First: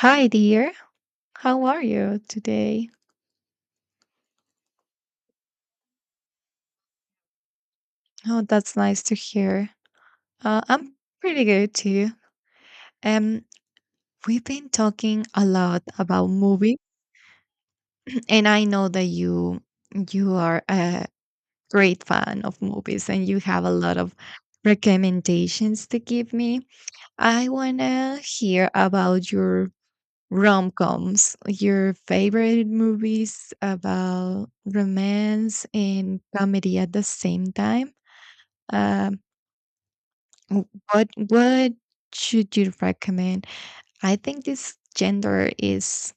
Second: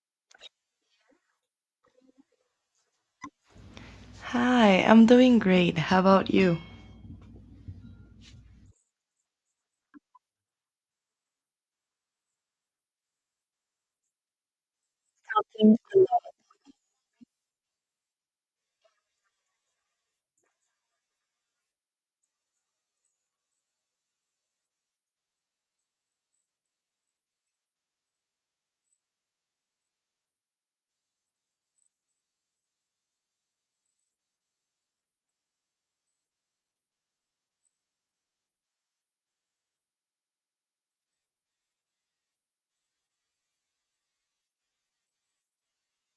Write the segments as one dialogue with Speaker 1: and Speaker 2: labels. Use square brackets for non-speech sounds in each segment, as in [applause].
Speaker 1: Hi, dear. How are you today?
Speaker 2: Hi, I'm doing great. How about you?
Speaker 1: Oh, that's nice to hear. I'm pretty good too. Um, we've been talking a
Speaker 2: Mm.
Speaker 1: lot about movies, and I know that you are a great fan of movies, and you have a lot of recommendations to give me. I wanna hear about your rom-coms, your favorite movies about romance and comedy at the same time. Um, W- what should you recommend? I think this gender is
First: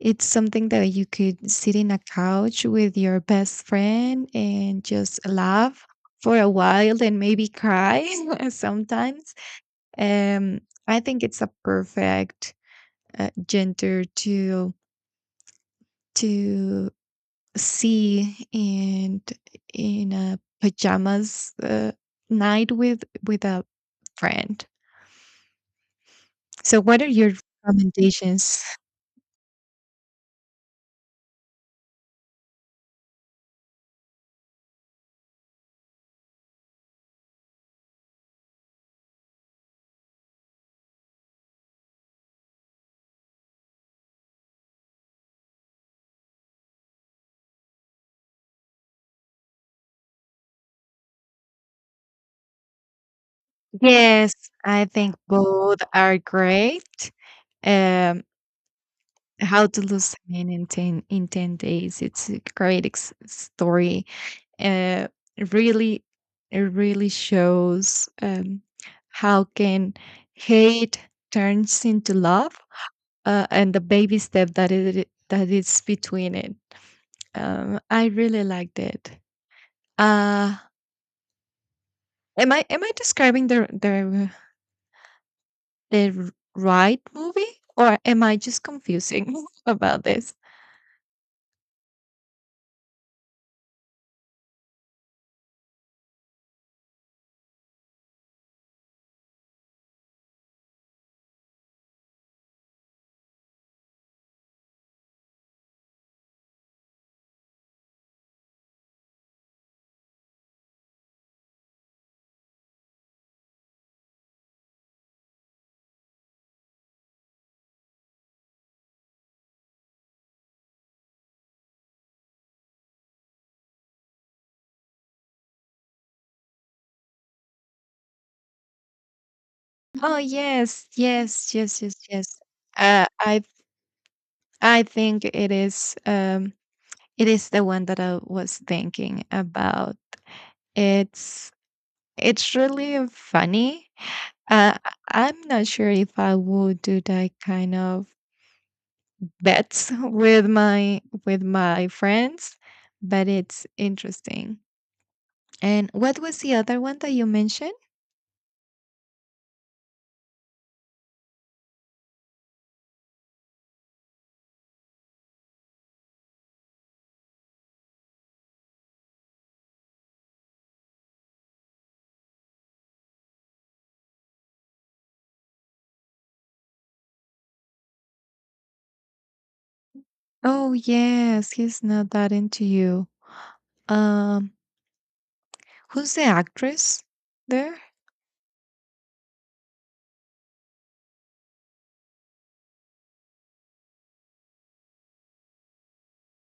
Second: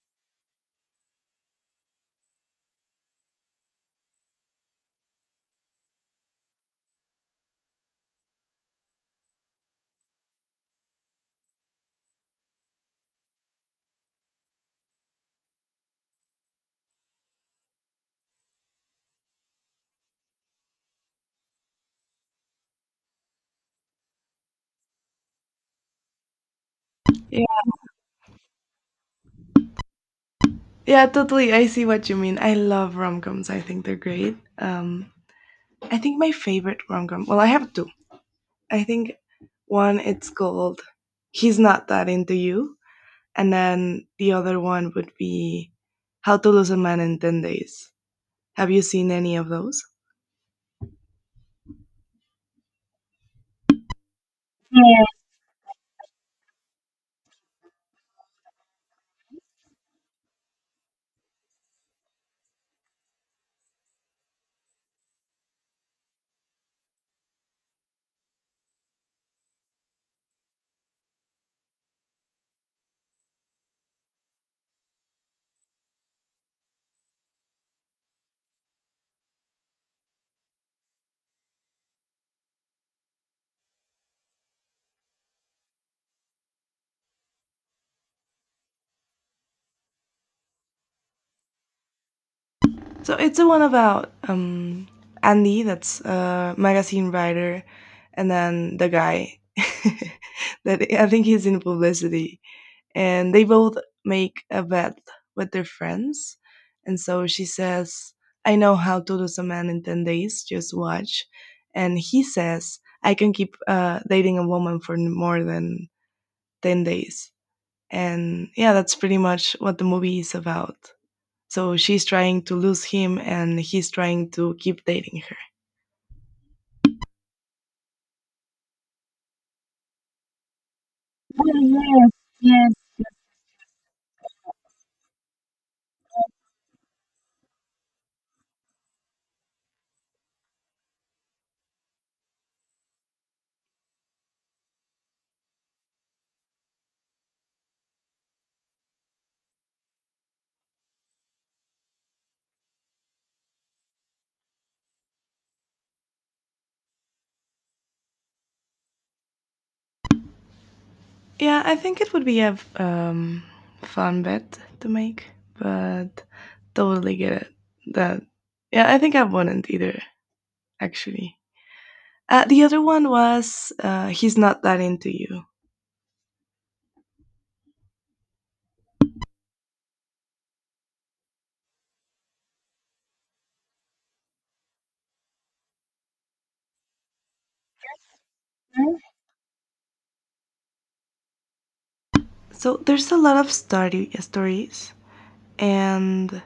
Speaker 1: it's something that you could sit in a couch with your best friend and just laugh for a while and maybe cry [laughs] sometimes. Um, I think it's a perfect gender to see and in a pajamas night with a friend. So, what are your
Speaker 2: Yeah,
Speaker 1: recommendations?
Speaker 2: yeah, totally. I see what you mean. I love rom-coms. I think they're great. I think my favorite rom-com, well, I have two. I think one it's called He's Not That Into You, and then the other one would be How to Lose a Man in 10 Days. Have you seen any of those?
Speaker 1: Yes, I think both are great. Um, How to Lose a Man in 10, in 10 Days. It's a great story. Uh, it really, it really shows how can hate turns into love, and the baby step that is between it. I really liked it. Uh, am I describing the right movie, or am I just confusing [laughs] about this?
Speaker 2: So it's the one about Andy, that's a magazine writer, and then the guy [laughs] that I think he's in publicity, and they both make a bet with their friends, and so she says, "I know how to lose a man in 10 days. Just watch," and he says, "I can keep dating a woman for more than 10 days." And yeah, that's pretty much what the movie is about. So she's trying to lose him and he's trying to keep dating her.
Speaker 1: Oh yes, yes, yes, yes, yes. Uh, I I think it is the one that I was thinking about. It's it's really funny. I'm not sure if I would do that kind of bets [laughs] with my friends, but it's interesting. And what was the other one that you mentioned?
Speaker 2: Yeah, I think it would be a fun bet to make, but totally get it. That, yeah, I think I wouldn't either, actually. The other one was He's Not That Into You.
Speaker 1: Oh yes, he's not that into you. Um, Who's the actress there?
Speaker 2: Mhm. So there's a lot of stories, and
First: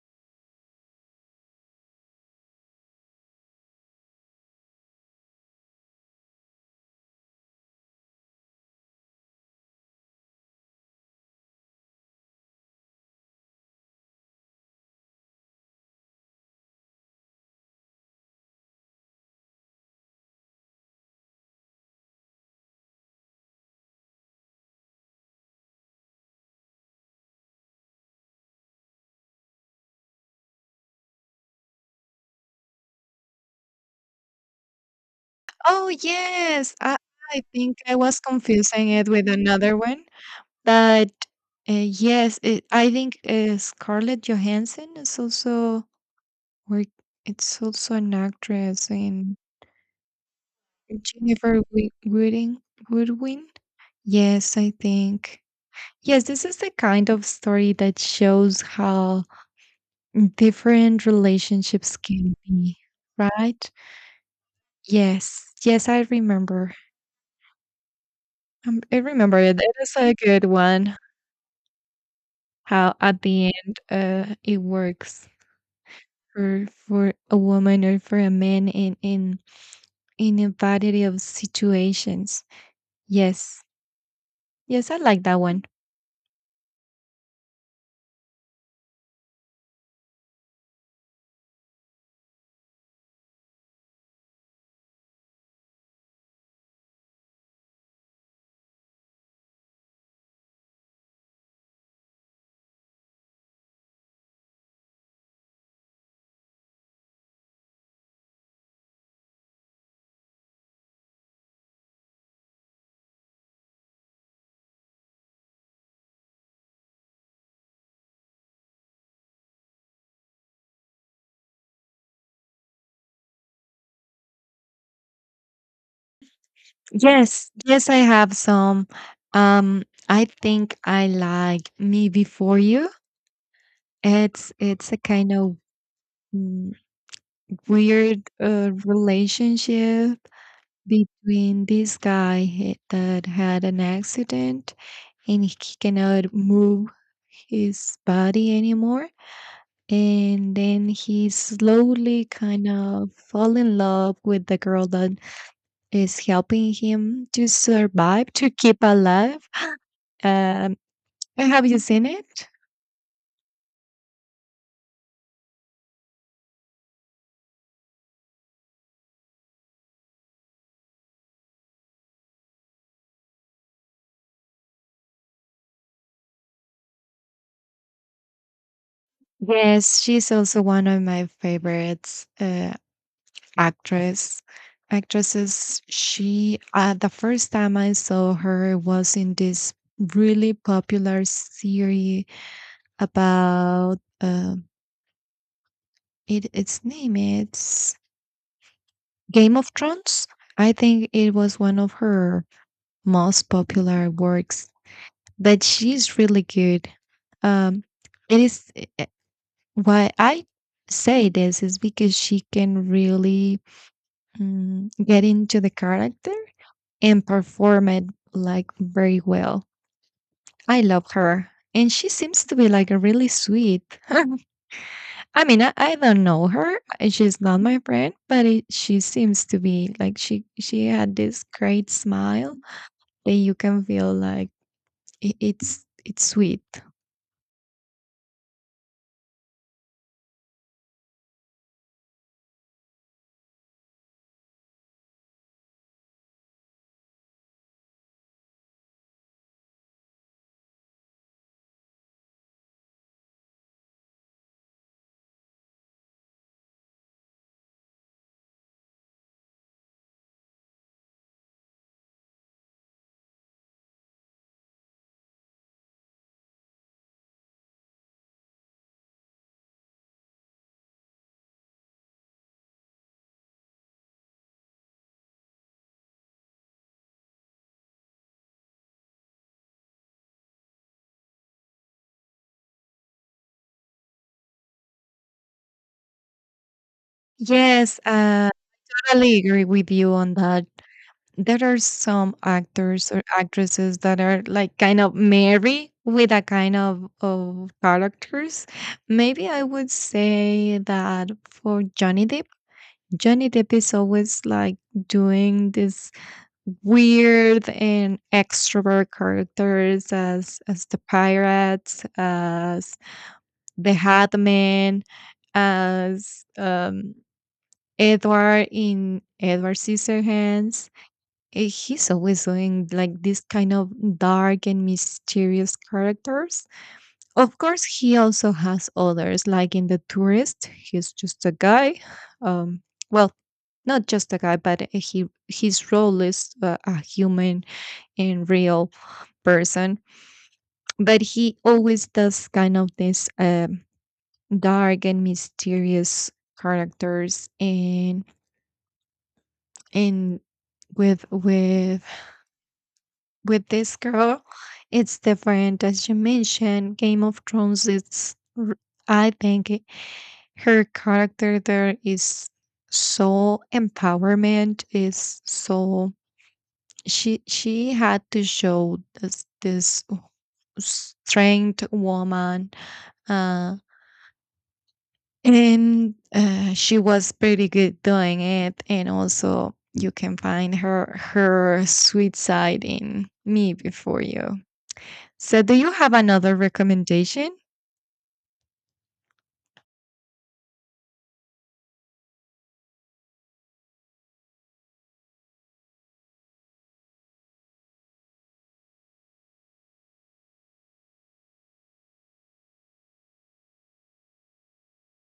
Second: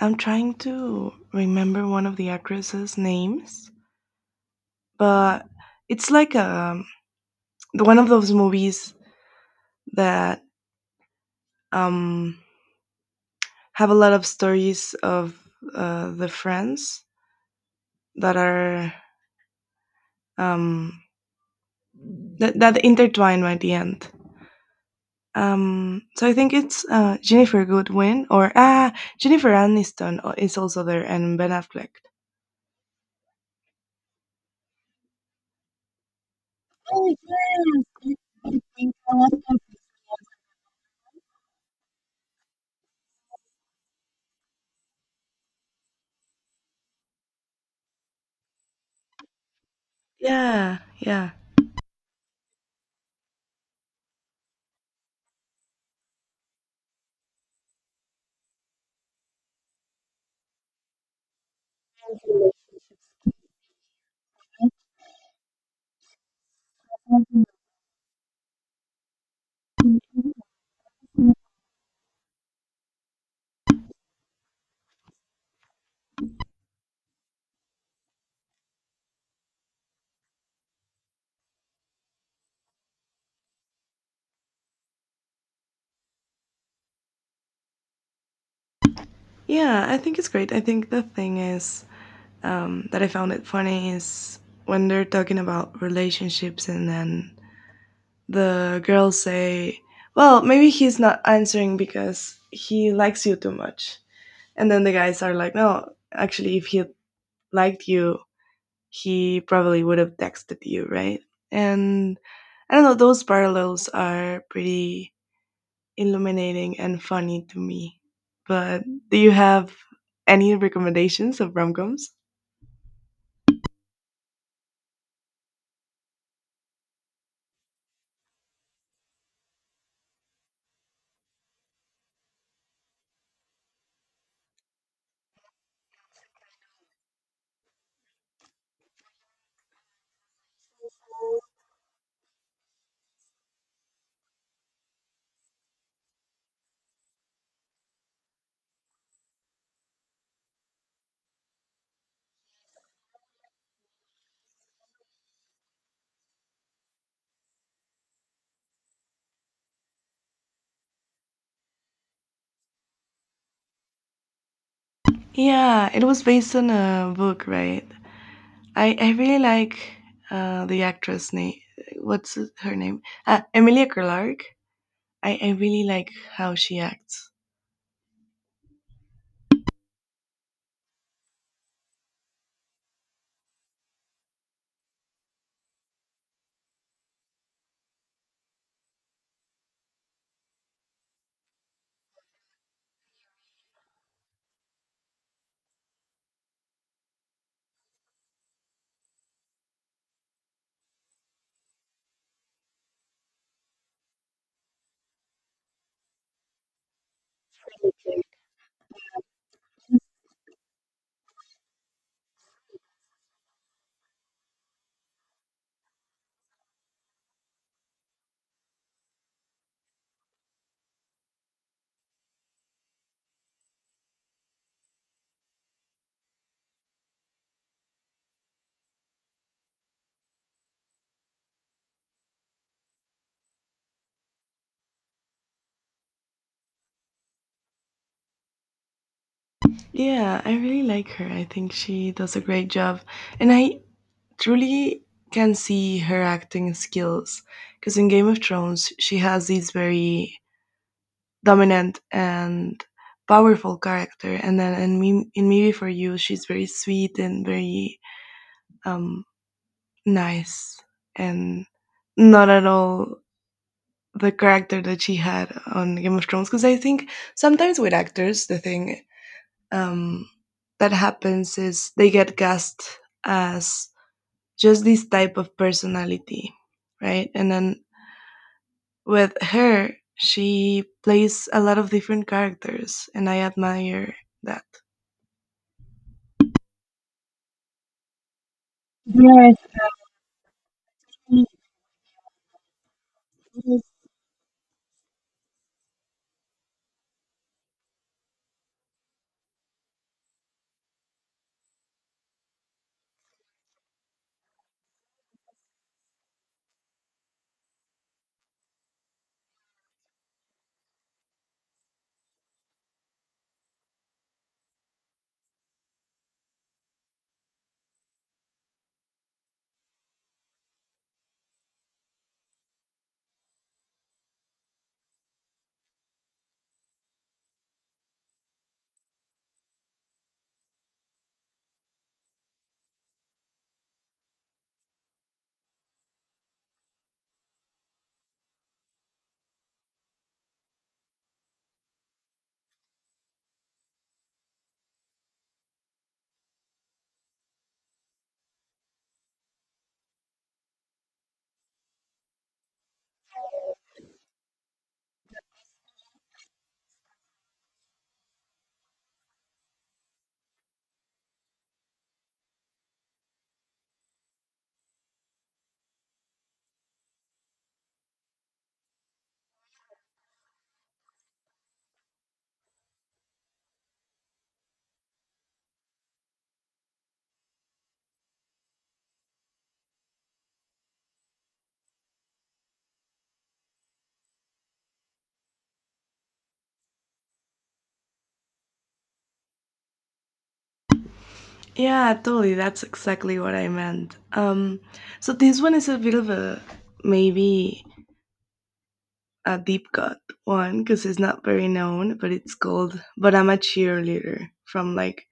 Speaker 2: I'm trying to remember one of the actresses' names, but it's like one of those movies that um, have a lot of stories of the friends that are um, that intertwine by the end. So I think it's Jennifer Goodwin or Jennifer Aniston is also there and Ben Affleck.
Speaker 1: Oh yes, I think I was confusing it with another one. But yes, it, I think Scarlett Johansson is also, or it's also an actress in
Speaker 2: Yeah, yeah,
Speaker 1: Wooding, Woodwin? Yes, I think. Yes, this is the kind of story that shows how different relationships can be, right? Yes, yes, I remember. I remember it. It is a good one. How at the end, it works for a woman or for a man in in a variety of situations. Yes, yes, I like that one.
Speaker 2: yeah. I think it's great. I think the thing is that I found it funny is when they're talking about relationships and then the girls say, "Well, maybe he's not answering because he likes you too much." And then the guys are like, "No, actually, if he liked you, he probably would have texted you, right?" And I don't know, those parallels are pretty illuminating and funny to me. But do you have any recommendations of rom-coms?
Speaker 1: Yes, yes, I have some. I think I like Me Before You. It's a kind of mm, weird relationship between that had an accident and he cannot move his body anymore, and then he slowly kind of fall in love with the girl that is helping him to survive, to keep alive. Um, have you seen it?
Speaker 2: Yeah, it was based on a book, right? I really like the actress name. What's her name? Emilia Clarke. I really like how she acts.
Speaker 1: Yes, she's also one of my favorites actress actresses. She, the first time I saw her was in this really popular series about it. Its name is Game of Thrones. I think it was one of her most popular works, but she's really good. Um, it is. Why I say this is because she can really, get into the character and perform it like very well. I love her. And she seems to be like a really sweet. [laughs] I mean, I don't know her. She's not my friend, but it, she seems to be like she had this great smile that you can feel like it's sweet.
Speaker 2: Yeah, I really like her. I think she does a great job. And I truly can see her acting skills because in Game of Thrones, she has these very dominant and powerful character, and then in me before you, she's very sweet and very um nice and not at all the character that she had on Game of Thrones, because I think sometimes with actors the thing um, that happens is they get cast as just this type of personality, right? And then with her, she plays a lot of different characters, and I admire that.
Speaker 1: Yes, totally
Speaker 2: Yes,
Speaker 1: agree with you on that. There are some actors or actresses that are like kind of merry with a kind of characters. Maybe I would say that for Johnny Depp, Johnny Depp is always like doing this weird and extrovert characters, as the pirates, as the Hat Man, as Edward in Edward Scissorhands. He's always doing like this kind of dark and mysterious characters. Of course, he also has others, like in The Tourist, he's just a guy. Um, well, not just a guy, but he his role is a human and real person. But he always does kind of this, dark and mysterious characters, and with with with this girl, it's different. As you mentioned, Game of Thrones, I think her character there is so empowerment, is so, she had to show this, this strength woman, uh, and she was pretty good doing it, and also you can find her her sweet side in Me Before You. So, do you have another recommendation?
Speaker 2: yeah, totally. That's exactly what I meant. So this one is a bit of a maybe a deep cut one because it's not very known, but it's called But I'm a Cheerleader from like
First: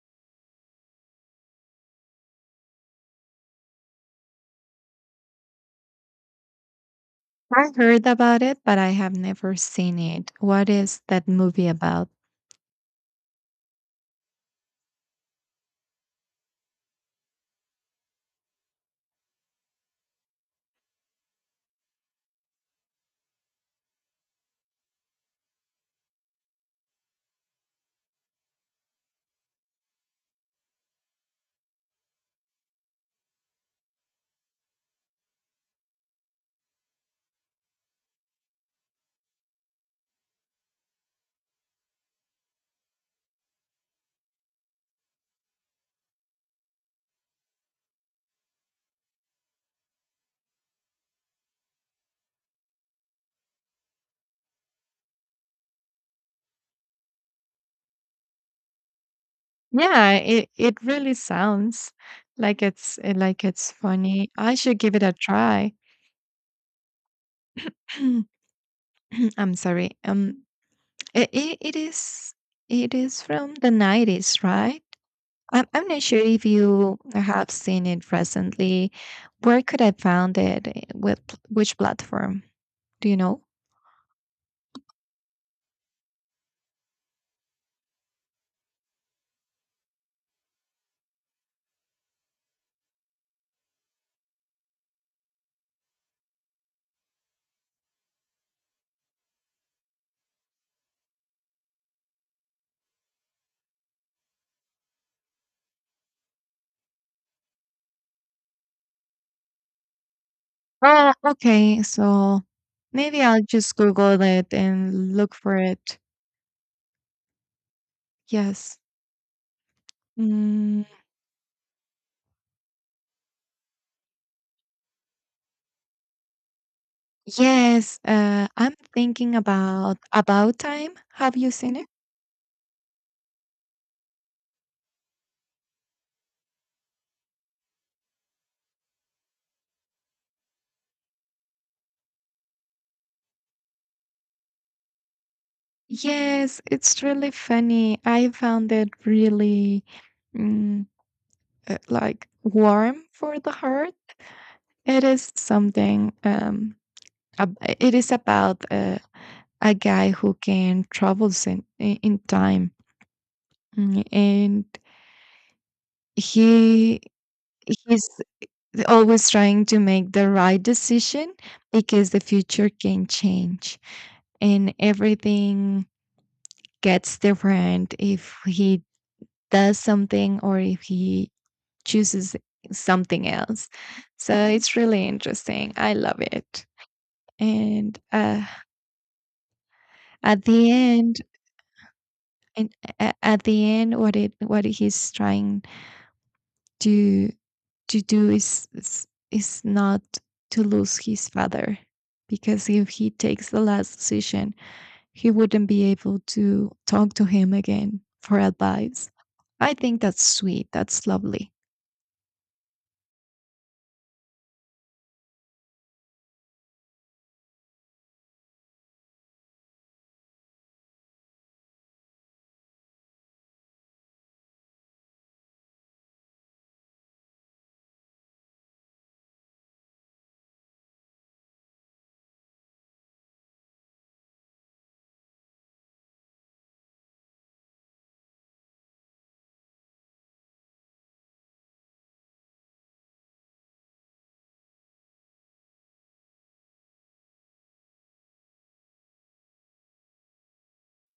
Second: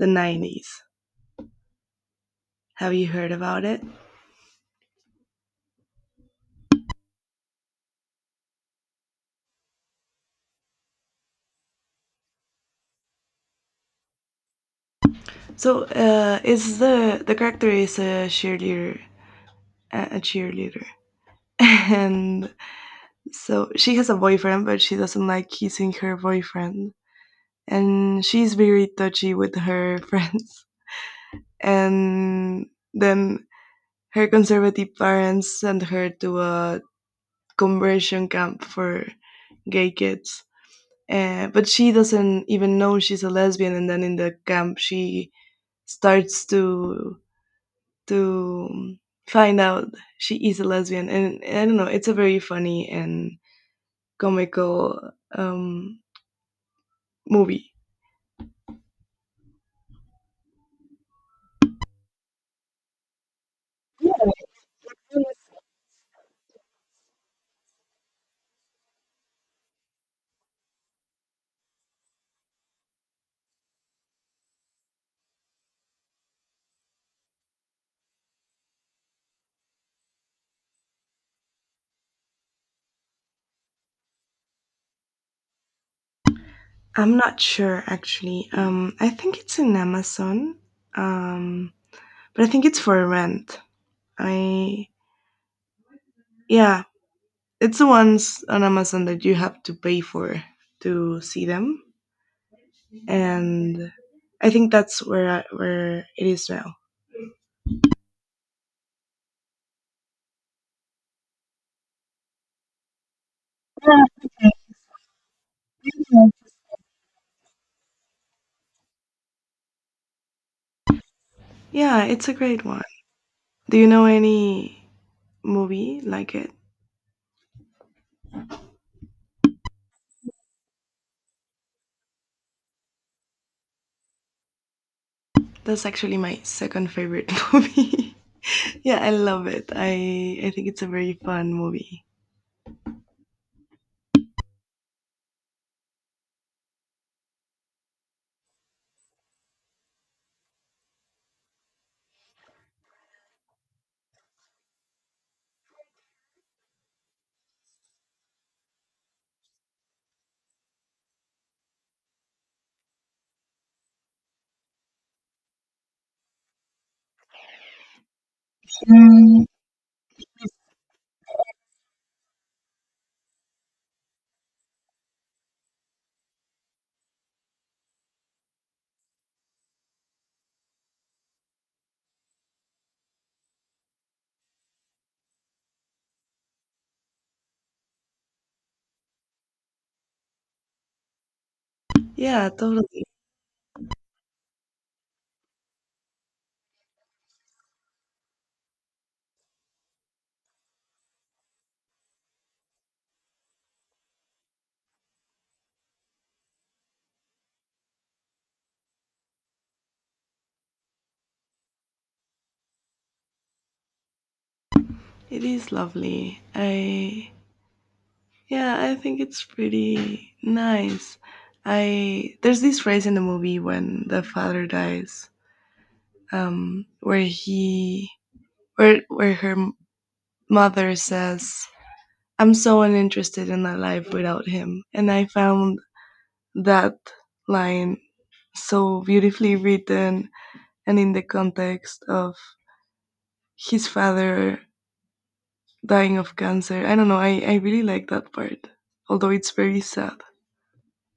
Speaker 2: the 90s. Have you heard about it?
Speaker 1: I heard about it, but I have never seen it. What is that movie about?
Speaker 2: So, it's the character is a cheerleader, a cheerleader, [laughs] and so she has a boyfriend, but she doesn't like kissing her boyfriend, and she's very touchy with her [laughs] friends. And then her conservative parents send her to a conversion camp for gay kids. But she doesn't even know she's a lesbian, and then in the camp she starts to find out she is a lesbian, and I don't know. It's a very funny and comical movie.
Speaker 1: Yeah, it really sounds like like it's funny. I should give it a try. [clears throat] I'm sorry. It is it is from the 90s, right? I'm not sure if you have seen it recently. Where could I found it? Which platform? Do you know?
Speaker 2: I'm not sure actually. I think it's in Amazon, um, but I think it's for rent. I yeah, it's the ones on Amazon that you have to pay for to see them. And I think that's where it is now.
Speaker 1: Oh, okay. So maybe I'll just Google it and look for it. Yes. Mm,
Speaker 2: Yeah, it's a great one. Do you know any movie like it?
Speaker 1: yes. I'm thinking about Time. Have you seen it?
Speaker 2: That's actually my second favorite [laughs] movie. Yeah, I love it. I think it's a very fun movie.
Speaker 1: Yes, it's really funny. I found it really. mm, like warm for the heart. It is something. It is about a guy who can travel in time, mm, and he he's always
Speaker 2: Mm,
Speaker 1: trying to make the right decision because the future can change and everything gets different if he does something or if he chooses something else. So it's really interesting. I love it. And at the end
Speaker 2: yeah,
Speaker 1: and
Speaker 2: totally.
Speaker 1: at the end what it what he's trying to to do is is not to lose his father, because if he takes the last decision he wouldn't be able to talk to him again for advice. I think that's sweet, that's lovely.
Speaker 2: It is lovely. I yeah, I think it's pretty nice. I there's this phrase in the movie when the father dies, where he where her mother says, I'm so uninterested in that life without him. And I found that line so beautifully written and in the context of his father dying of cancer. I don't know, I really like that part, although it's very sad.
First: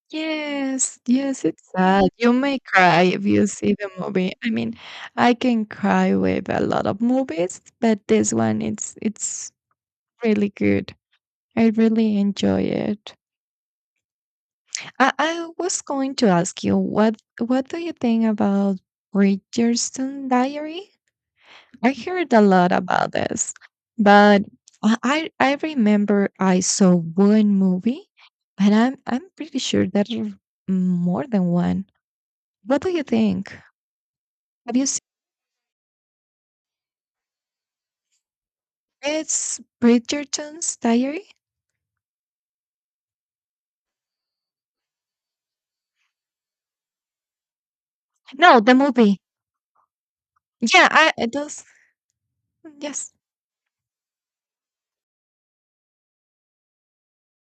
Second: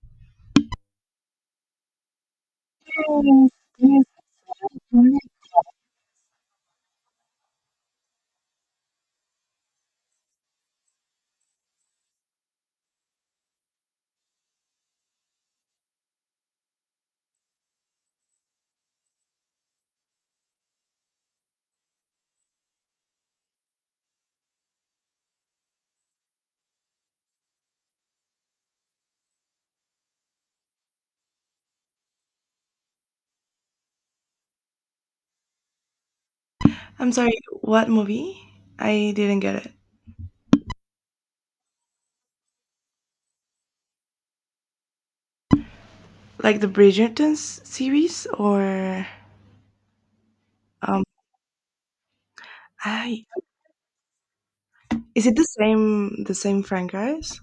Speaker 1: Yes, yes, it's sad. You may cry if you see the movie. I mean, I can cry with a lot of movies, but this one it's really good. I really enjoy it. I was going to ask you what do you think about Bridgerton Diary? I heard a lot about this, but I remember I saw one movie, but I'm pretty sure that more than one. What do you think? Have you seen
Speaker 2: I'm sorry, what movie? I didn't get
Speaker 1: it's
Speaker 2: it.
Speaker 1: Bridgerton's Diary?
Speaker 2: Like the Bridgerton's series
Speaker 1: No, the
Speaker 2: or
Speaker 1: movie. Yeah,
Speaker 2: um
Speaker 1: I it does. Yes.
Speaker 2: I is it the same franchise?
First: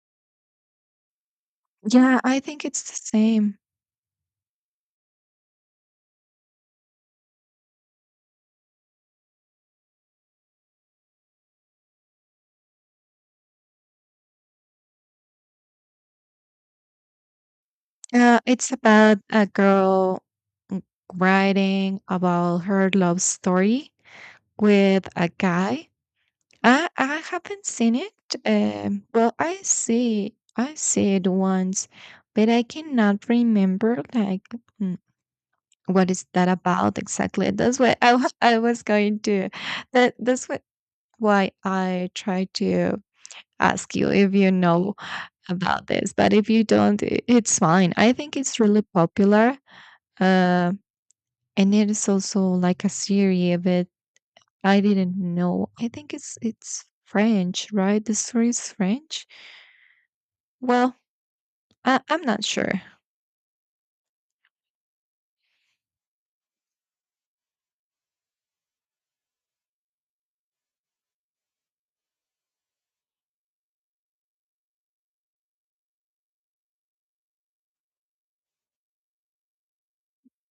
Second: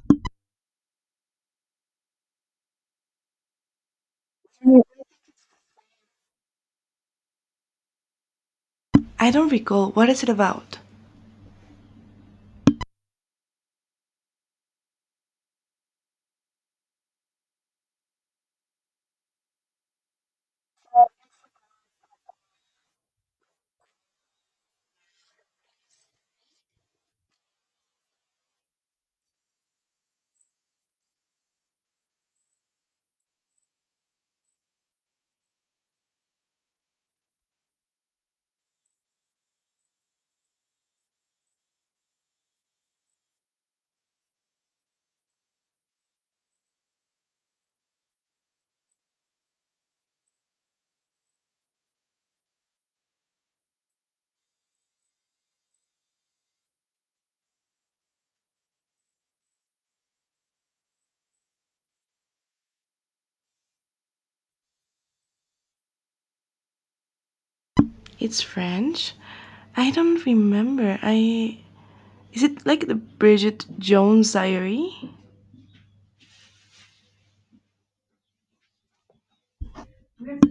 Speaker 1: Yeah, I think it's the same.
Speaker 2: I don't recall. What is it about?
Speaker 1: It's about a girl w- writing about her love story with a guy. I haven't seen it. Well, I see it once, but I cannot remember like what is that about exactly? That's what I wa- I was going to. That that's what why I try to ask you if you know about this. But if you don't, it's fine. I think it's really popular. Uh, and it is also like a series, but I didn't know. I think it's French, right? The story is French. Well, I, I'm not sure.
Speaker 2: It's French? I don't remember. I is it like the Bridget Jones Diary?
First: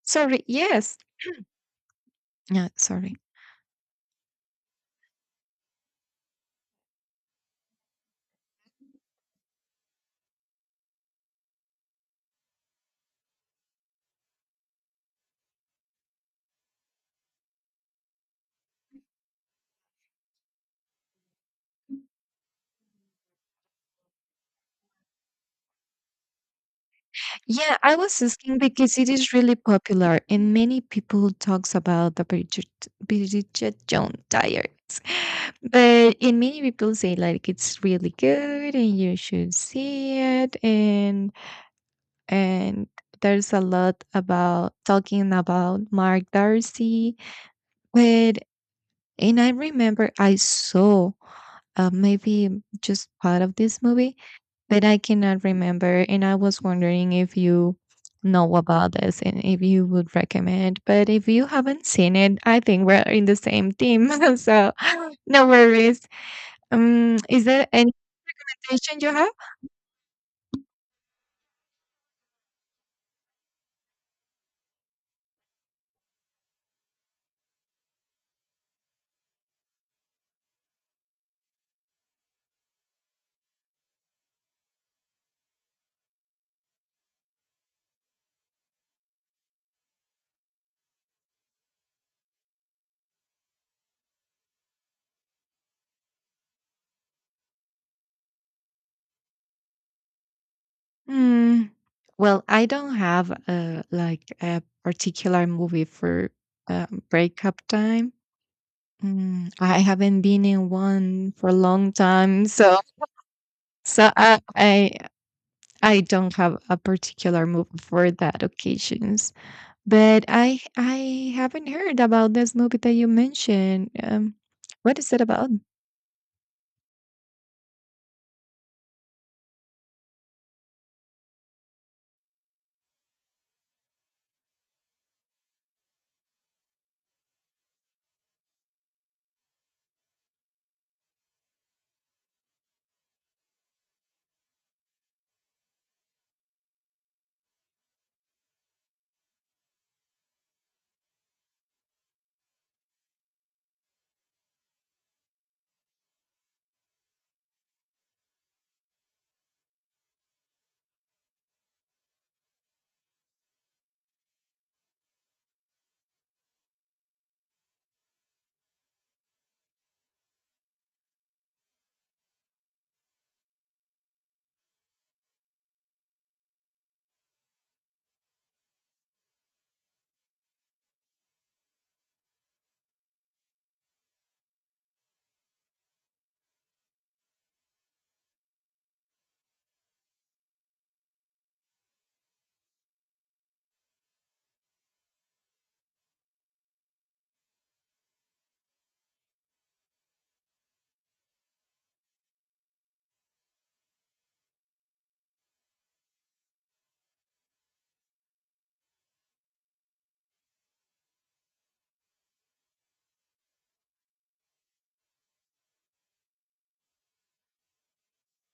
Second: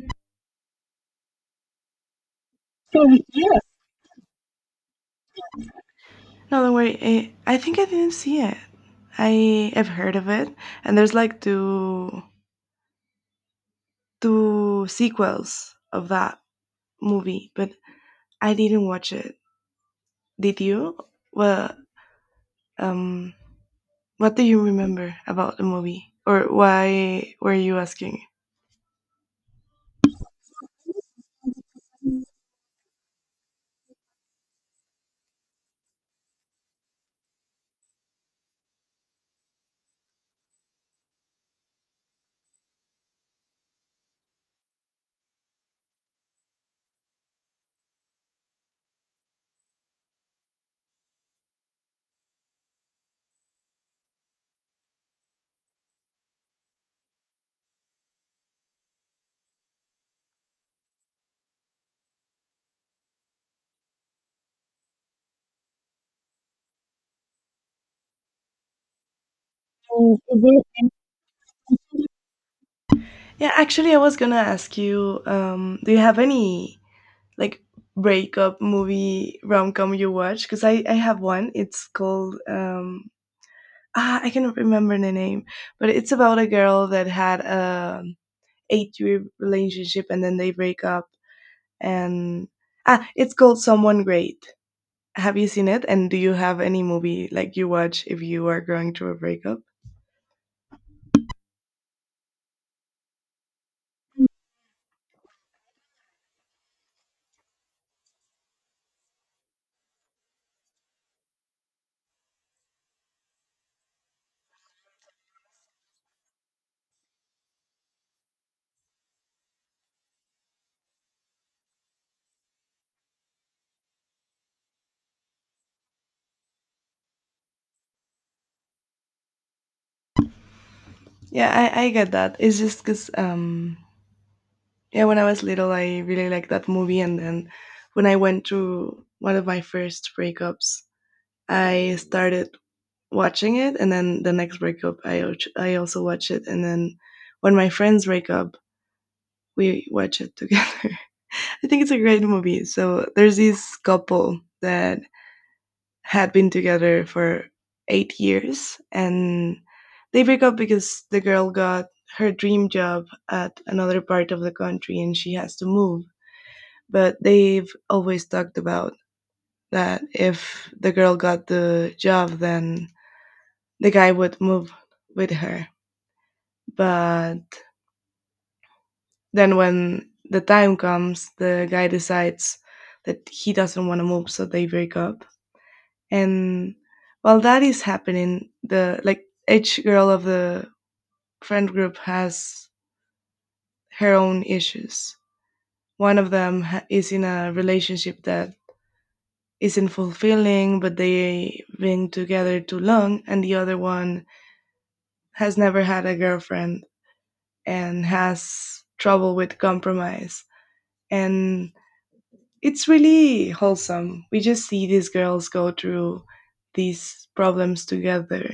Speaker 1: Sorry. Yes. Yeah. Sorry.
Speaker 2: No, don't worry. I think I didn't see it. I have heard of it, and there's like two sequels of that movie, but I didn't watch it. Did you? Well, um, what do you remember about the movie, or why were
Speaker 1: Yeah,
Speaker 2: you
Speaker 1: I was
Speaker 2: asking?
Speaker 1: asking because it is really popular and many people talks about the Bridget Jones Diaries. [laughs] But and many people say like it's really good and you should see it, and there's a lot about talking about Mark Darcy. But and I remember I saw maybe just part of this movie that I cannot remember. And I was wondering if you know about this and if you would recommend. But if you haven't seen it, I think we're in the same team. [laughs] so [laughs] no worries. Is there any suggestion you have?
Speaker 2: Yeah, actually, I was gonna ask you. Do you have any like breakup movie rom com you watch? Because I have one. It's called I cannot remember the name, but it's about a girl that had a 8 year relationship and then they break up. And it's called Someone Great. Have you seen it? And do you have any movie like you watch if you are going through a breakup?
Speaker 1: Mm, well, I don't have like a particular movie for breakup time. Mm, I haven't been in one for a long time, so so I don't have a particular movie for that occasions, but I haven't heard about this movie that you mentioned. What is it about?
Speaker 2: Yeah, I get that. It's just because, yeah, when I was little, I really liked that movie. And then when I went through one of my first breakups, I started watching it, and then the next breakup, I also watch it, and then when my friends break up, we watch it together. [laughs] I think it's a great movie. So there's this couple that had been together for 8 years, and they break up because the girl got her dream job at another part of the country, and she has to move. But they've always talked about that if the girl got the job, then the guy would move with her. But then when the time comes, the guy decides that he doesn't want to move, so they break up. And while that is happening, the like each girl of the friend group has her own issues. One of them is in a relationship that isn't fulfilling, but they've been together too long, and the other one has never had a girlfriend and has trouble with compromise, and it's really wholesome. We just see these girls go through these problems together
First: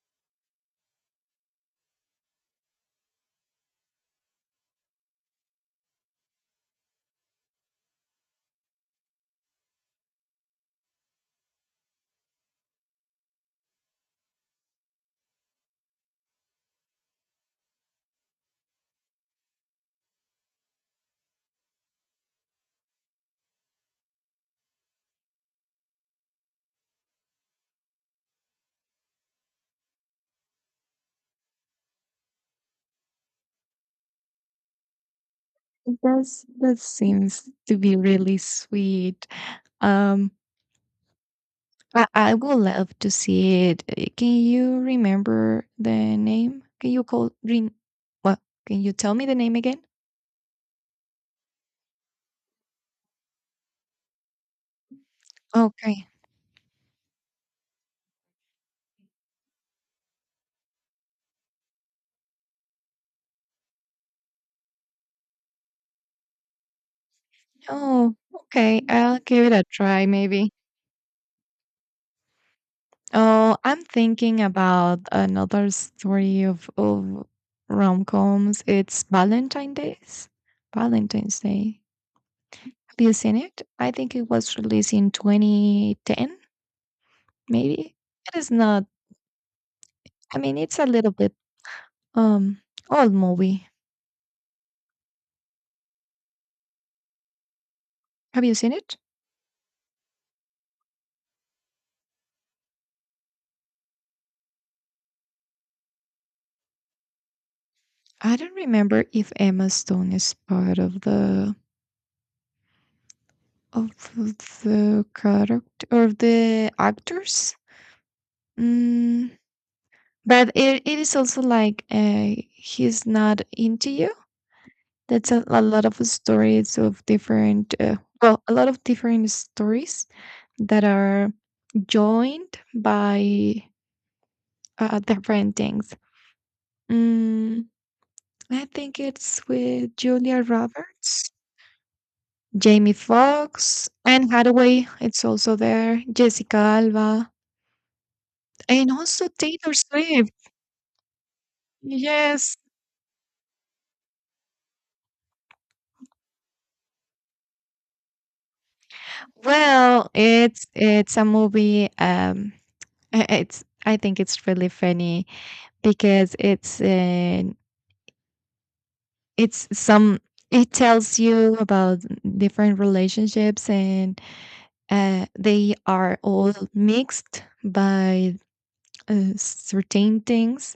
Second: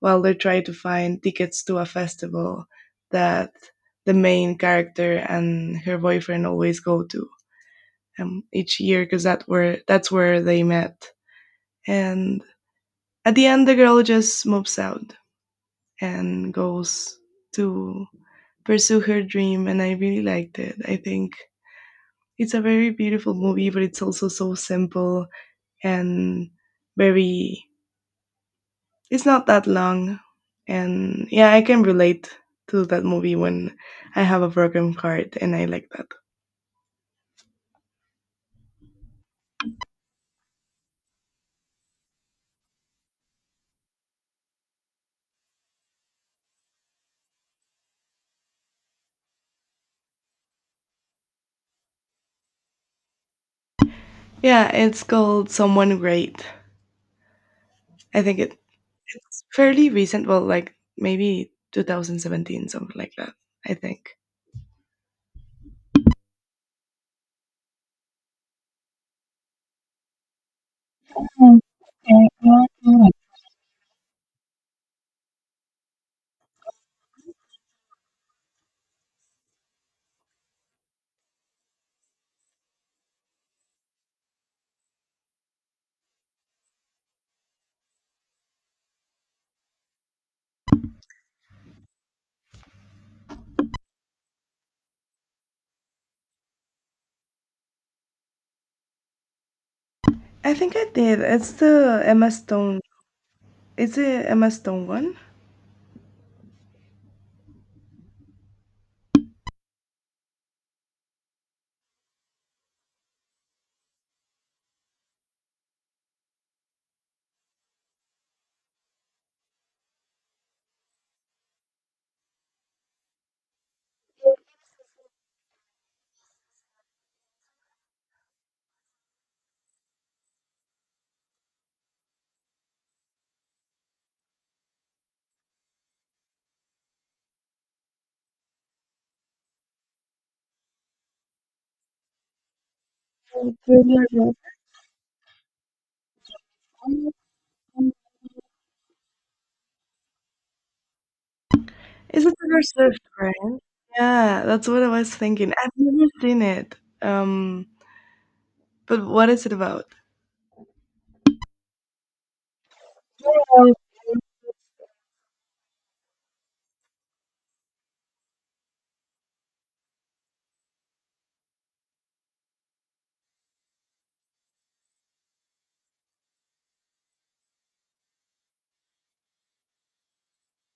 Speaker 2: while they're trying to find tickets to a festival that the main character and her boyfriend always go to each year because that where that's where they met. And at the end, the girl just moves out and goes to pursue her dream. And I really liked it. I think it's a very beautiful movie, but it's also so simple and very it's not that long. And yeah, I can relate to that movie when I have a broken heart, and I like
Speaker 1: It
Speaker 2: that.
Speaker 1: does that seems to be really sweet. Um, I would love to see it. Can you remember the name? Can you call Green? What? Can you tell me the name again?
Speaker 2: Yeah, it's called Someone
Speaker 1: Okay.
Speaker 2: Great. I think it's fairly recent, well, like maybe 2017, something like that, I think.
Speaker 1: Oh, okay. I'll give it a try, maybe. Oh, I'm thinking about another story of rom-coms. It's Valentine's Days. Valentine's Day. Have you seen it? I think it was released in 2010, maybe. It is not. I mean, it's a little bit um old movie. Have you seen it?
Speaker 2: I think I did. It's the Emma Stone one.
Speaker 1: I don't remember if Emma Stone is part of of the character or the actors. Mm, but it is also like he's not into you. That's a lot of stories of different, a lot of different stories that are joined by different things. Mm, I think it's with Julia Roberts, Jamie Foxx, Anne Hathaway. It's also there. Jessica Alba, and also Taylor Swift.
Speaker 2: It's a
Speaker 1: Yes.
Speaker 2: Taylor Swift, right? Yeah, that's what I was thinking. I've never seen it. Um, but what is it about?
Speaker 1: Well, it's a movie. It's
Speaker 2: Um,
Speaker 1: I think it's really funny because it's some it tells you about different relationships, and they are all mixed by certain things,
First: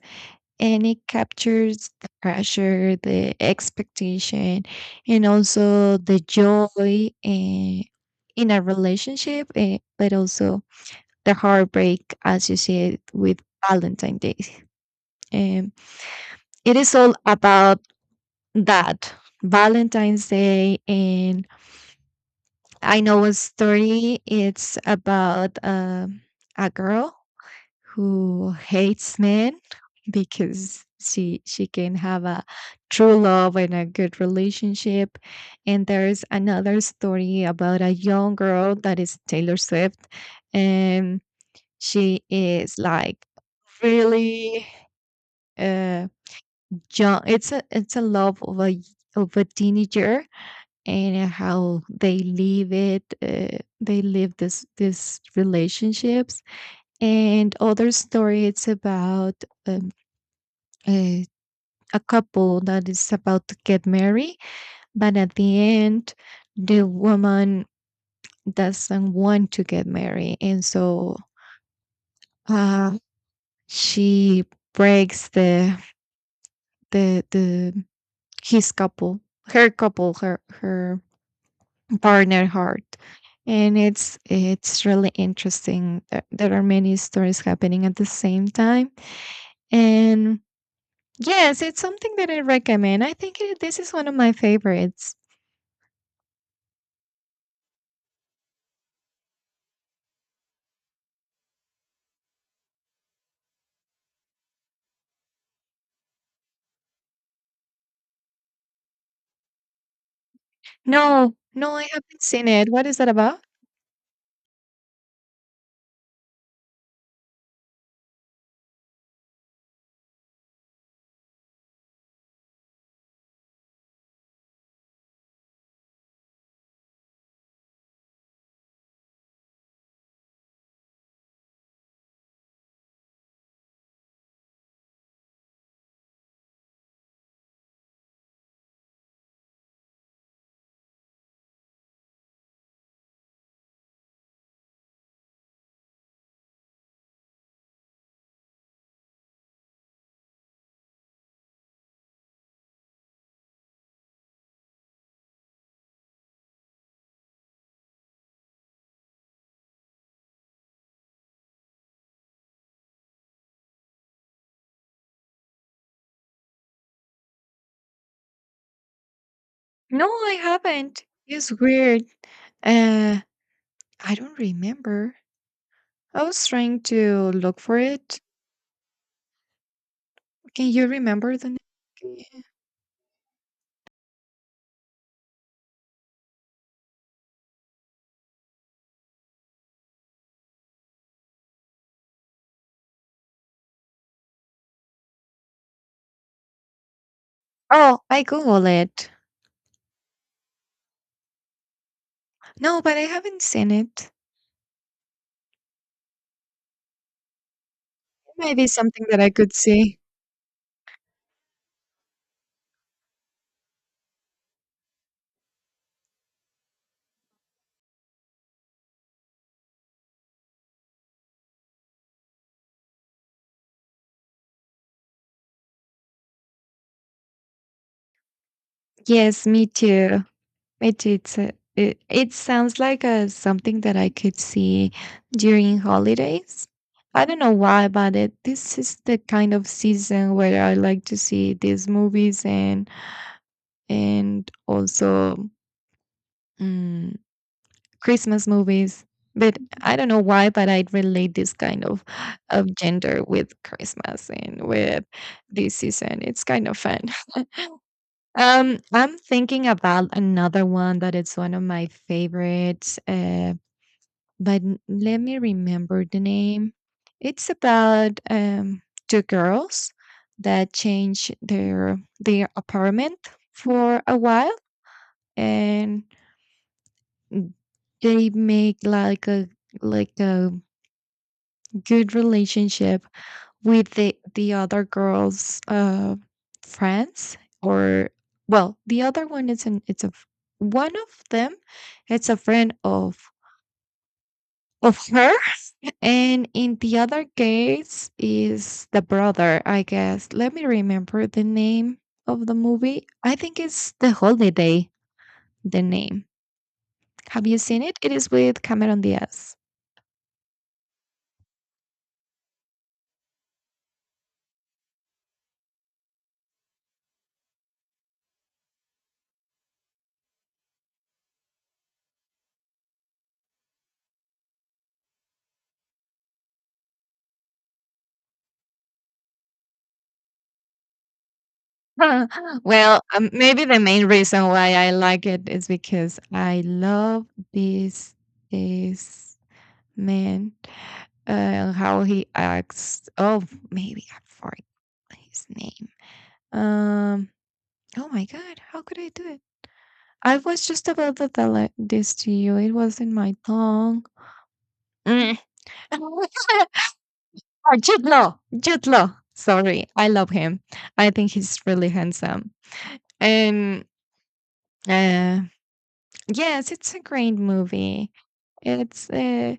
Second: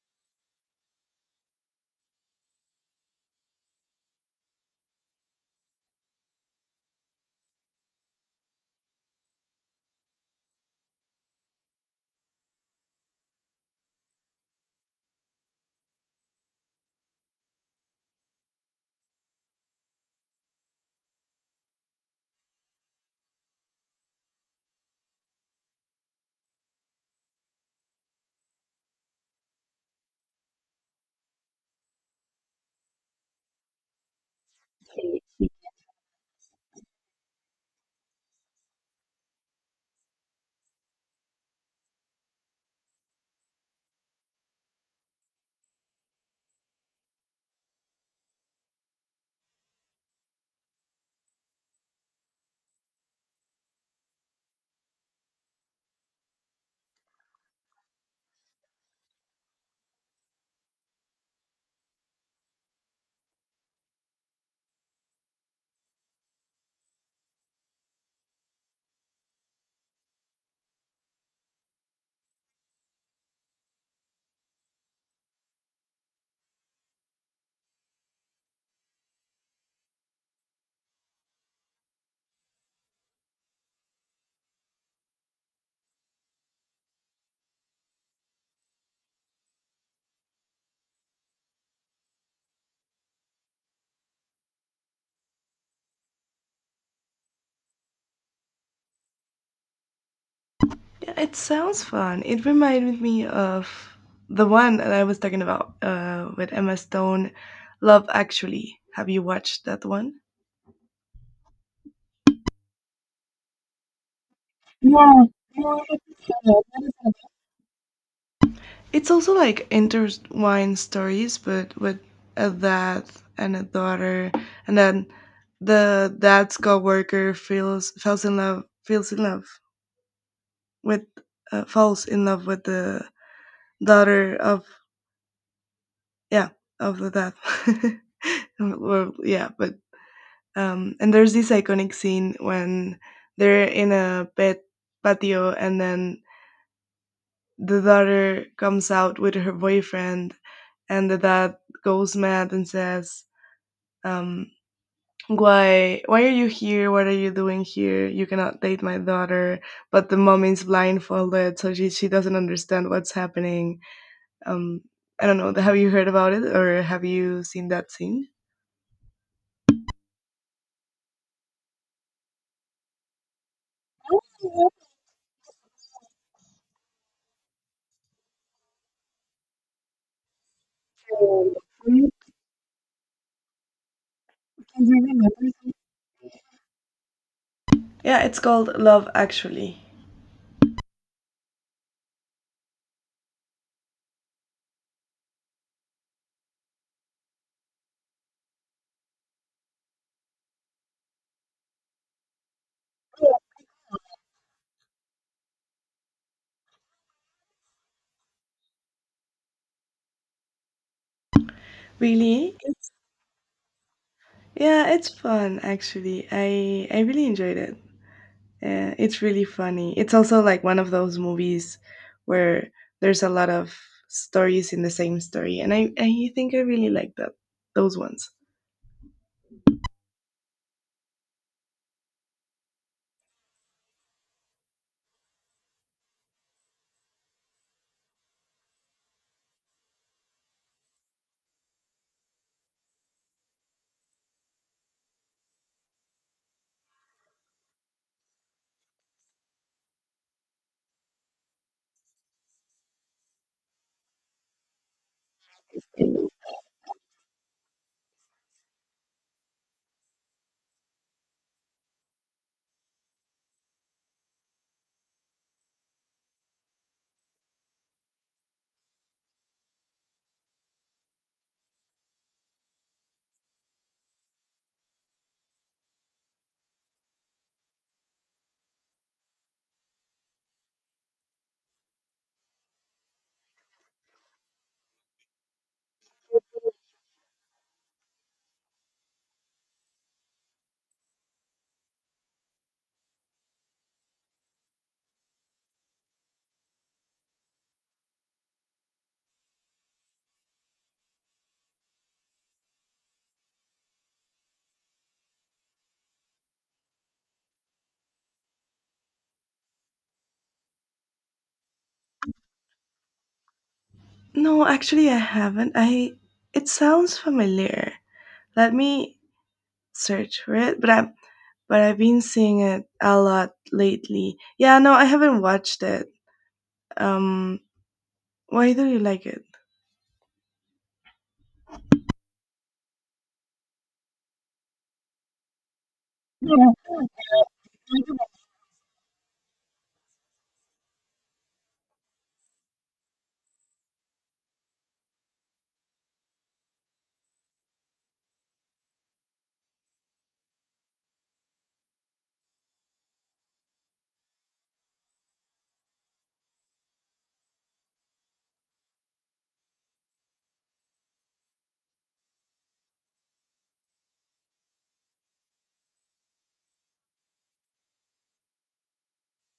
Speaker 1: and it captures the pressure, the expectation, and also the joy, uh, in a relationship, but also the heartbreak associated with Valentine's Day. Um, it is all about that Valentine's Day. And I know a story. It's about a girl who hates men because she can have a true love and a good relationship. And there's another story about a young girl that is Taylor Swift, and she is like really. Uh, Young, it's a love of a teenager and how they live it, they live this relationships. And other story, it's about um, a, a couple that is about to get married, but at the end the woman doesn't want to get married, and so uh, she breaks the his couple her her Partner Heart. And it's really interesting that there are many stories happening at the same time. And yes, it's something that I recommend. I think this is one of my favorites.
Speaker 2: Yeah, it sounds fun. It reminded me of the one that I was talking about with Emma Stone, Love Actually. Have you watched that one?
Speaker 1: No, no, I haven't seen it. What is that about?
Speaker 2: It's also like intertwined stories, but with a dad and a daughter, and then the dad's coworker feels in love with, falls in love with the daughter of yeah, of the that. [laughs] Well, yeah, but and there's this iconic scene when they're in a pet patio, and then the daughter comes out with her boyfriend, and the dad goes mad and says, um, "Why? Why are you here? What are you doing here? You cannot date my daughter." But the mom is blindfolded, so she doesn't understand what's happening. Um, I don't know. Have you heard about it, or have you seen that scene?
Speaker 1: No, I haven't. It's weird. Uh, I don't remember. I was trying to look for it. Can you remember
Speaker 2: Um,
Speaker 1: the name?
Speaker 2: Yeah, it's called Love Actually.
Speaker 1: Oh, I Google it. No, but I haven't seen it. It might be something that I could see.
Speaker 2: Really? It's yeah, it's fun actually. I really enjoyed it. It's really funny. It's also like one of those movies where there's a lot of stories in the same story, and I think I really like that those ones.
Speaker 1: Yes, me too. Me too. It sounds like something that I could see during holidays. I don't know why, but this is the kind of season where I like to see these movies, and also mm, Christmas movies. But I don't know why, but I relate this kind of gender with Christmas and with this season. It's kind of fun. I'm thinking about another one that it's one of my favorites, let me remember the name. It's about two girls that change their apartment for a while, and they make like a good relationship with the other girl's friends. Or well, the other one is an one of them, it's a friend of her, and in the other case is the brother, I guess. Let me remember the name of the movie. I think it's The Holiday, the name. Have you seen it? It is with Cameron Diaz.
Speaker 2: No, actually, I haven't. I it sounds familiar. Let me search for it. But I've been seeing it a lot lately. Yeah, no, I haven't watched it. Um, why do you like it?
Speaker 1: [laughs] Huh. Well, maybe the main reason why I like it is because I love this this man, how he acts. Oh, maybe I forgot his name. Um. Oh my God, how could I do it? I was just about to tell this to you. It was in my tongue. Mm. [laughs] Oh, Jude Law. Jude Law. Sorry, I love him. I think he's really handsome. And uh, yes, it's a great movie. It's uh,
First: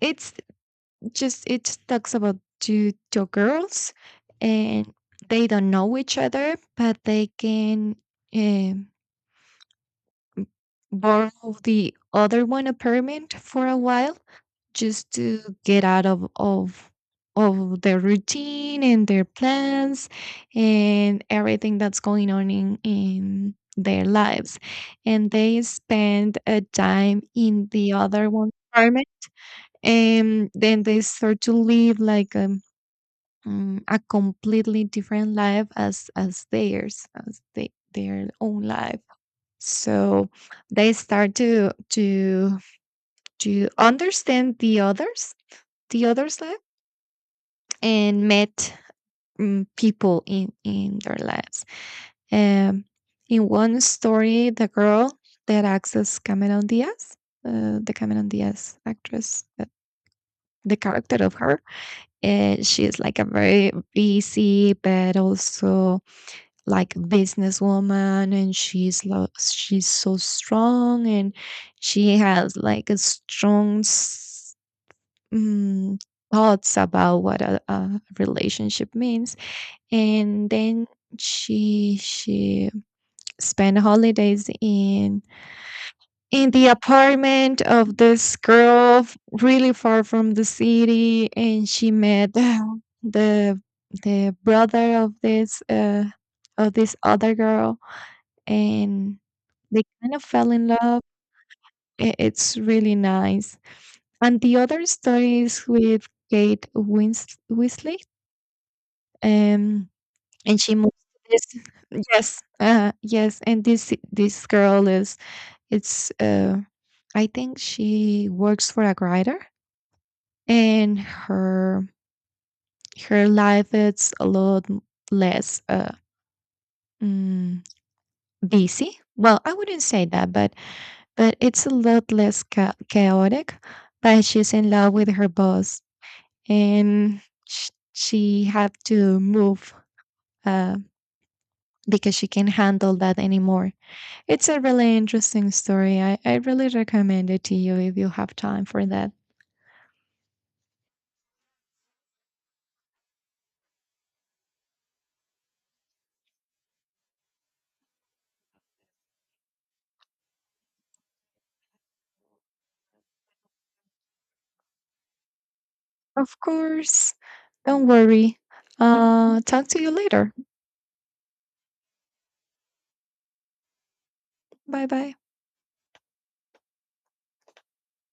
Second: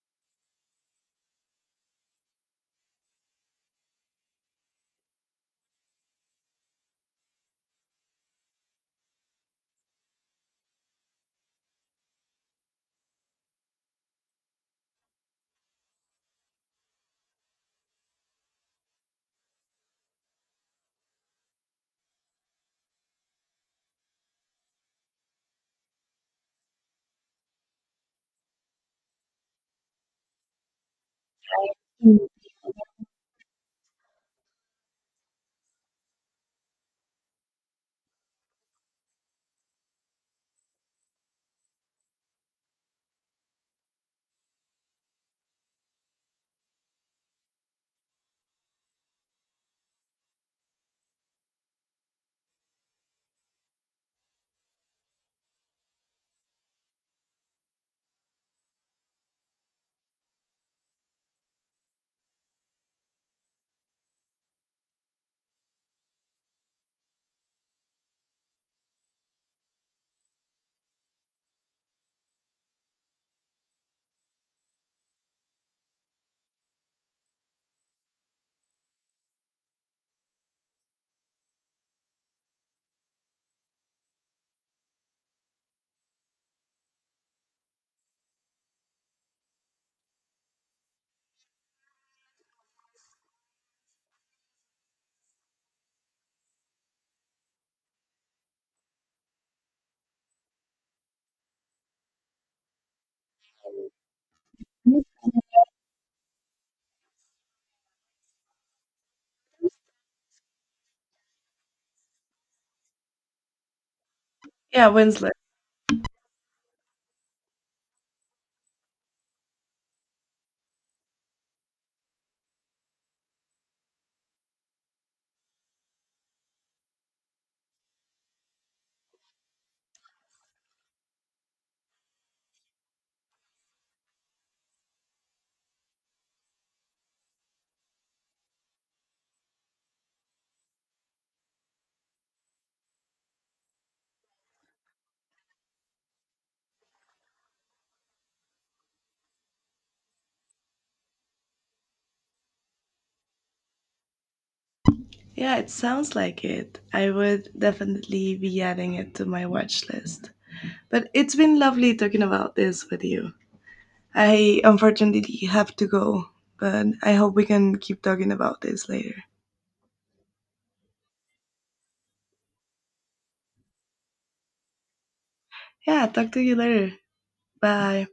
Speaker 1: it's just, it talks about two girls, and they don't know each other, but they can um borrow the other one apartment for a while, just to get out of their routine and their plans and everything that's going on in their lives. And they spend a time in the other one apartment, and then they start to live
Speaker 2: Mhm.
Speaker 1: like a completely different life as theirs, as their own life. So they start to understand the others, the others life, and met people in their lives. um in one story, the girl that acts as Cameron Diaz, the Cameron Diaz actress, the character of her, and she's like a very busy but also like businesswoman, and she's so strong, and she has like a strong s- mm, thoughts about what a relationship means. And then she spent holidays in the apartment of this girl, really far from the city, and she met [sighs] the the brother of this other girl, and they kind of fell in love. It's really nice. And the other story is with Kate Winslet, um, and she moves to this. [laughs] Yes, yes, and this girl
Speaker 2: Yeah,
Speaker 1: is
Speaker 2: Winslet.
Speaker 1: it's. I think she works for a writer, and her her life is a lot less, mm, busy. Well, I wouldn't say that, but it's a lot less chaotic. But she's in love with her boss, and she had to move uh, because she can't handle that anymore. It's a really interesting story. I really recommend it to you if you have time for that.
Speaker 2: Yeah, it sounds like it. I would definitely be adding it to my watch list. But it's been lovely talking about this with you. I unfortunately have to go,
Speaker 1: Of
Speaker 2: but I
Speaker 1: course,
Speaker 2: hope we can
Speaker 1: don't
Speaker 2: keep talking
Speaker 1: worry.
Speaker 2: about this later.
Speaker 1: Talk to you later. Bye bye.
Speaker 2: Yeah, talk to you later. Bye.